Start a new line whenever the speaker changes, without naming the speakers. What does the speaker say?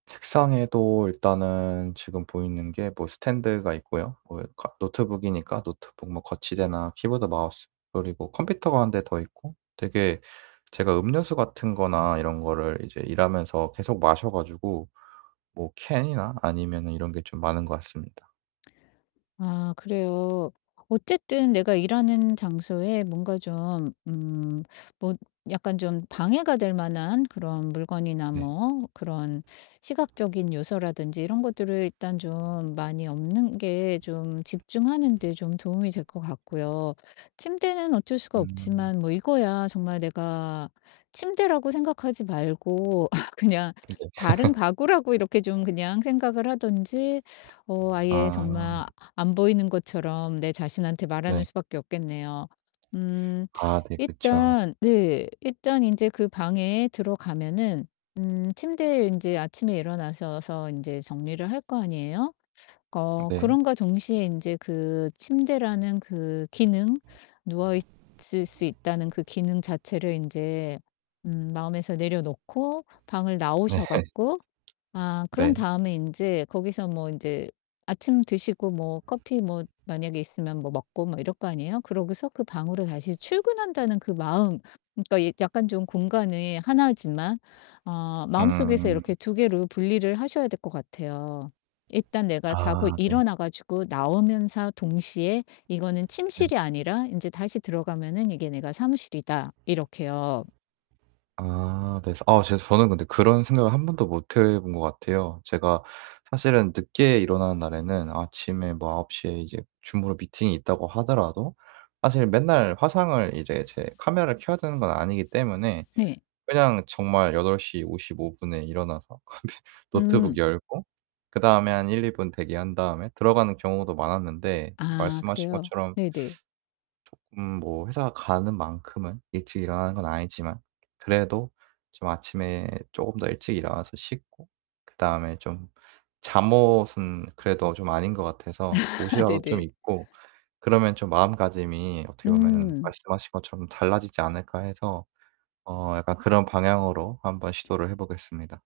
책상에도 일단은 지금 보이는 게 뭐 스탠드가 있고요. 뭐 이 카 노트북이니까 노트북 뭐 거치대나 키보드, 마우스 그리고 컴퓨터가 1 대 더 있고 되게 제가 음료수 같은 거나 이런 거를 이제 일하면서 계속 마셔 가지고 뭐 캔이나 아니면은 이런 게 좀 많은 것 같습니다.
아 그래요. 어쨌든 내가 일하는 장소에 뭔가 좀 음 뭐 약간 좀 방해가 될 만한 그런 물건이나
네.
뭐 그런 시각적인 요소라든지 이런 것들을 일단 좀 많이 없는 게 좀 집중하는 데 좀 도움이 될 것 같고요. 침대는 어쩔 수가
음.
없지만 뭐 이거야 정말 내가 침대라고 생각하지 말고 그냥
음 네.
다른 가구라고 이렇게 좀 그냥 생각을 하든지 어 아예
아.
정말 아 안 보이는 것처럼 내 자신한테 말하는
네.
수밖에 없겠네요. 음
아 네. 그쵸.
일단 네 일단 인제 그 방에 들어가면은 음 침대에 인제 아침에 일어나셔서 인제 정리를 할 거 아니에요? 어
네.
그럼과 동시에 인제 그 침대라는 그 기능 누워 있을 수 있다는 그 기능 자체를 인제 음 마음에서 내려 놓고 방을
네.
나오셔 갖고 아 그런
네.
다음에 인제 거기서 뭐 인제 아침 드시고 뭐 커피 뭐 만약에 있으면 뭐 먹고 막 이럴 거 아니에요. 그러고서 그 방으로 다시 출근한다는 그 마음 그러니까 이 약간 좀 공간이 하나지만 아 마음속에서
음.
이렇게 2 개로 분리를 하셔야 될 것 같아요. 일단 내가 자고
아 네.
일어나 가지고 나오면서 동시에 '이거는
네.
침실이 아니라 인제 다시 들어가면은 이게 내가 사무실이다.' 이렇게요.
아 네 서 어 제 저는 근데 그런 생각을 1 번도 못 해 본 것 같아요. 제가 사실은 늦게 일어나는 날에는 아침에 뭐 9:00 에 이제 줌으로 미팅이 있다고 하더라도 사실 맨날 화상을 이제 제 카메라를 켜야 되는 건 아니기 때문에
네.
그냥 정말 8:55 에 일어나서 어 네
음.
노트북 열고 그 다음에 한 1-2 분 대기한 다음에 들어가는 경우도 많았는데.
아
말씀하신
그래요?
것처럼
네네.
쪼끔 뭐 회사 가는 만큼은 일찍 일어나는 건 아니지만 그래도 좀 아침에 쪼금 더 일찍 일어나서 씻고 그다음에 좀 잠옷은 그래도 좀 아닌 것 같아서 옷이라도 좀
네네.
입고 그러면 좀 마음가짐이 어떻게 보면은
음.
말씀하신 것처럼 '달라지지 않을까.' 해서 어 약간 그런 방향으로 한번 시도를 해 보겠습니다.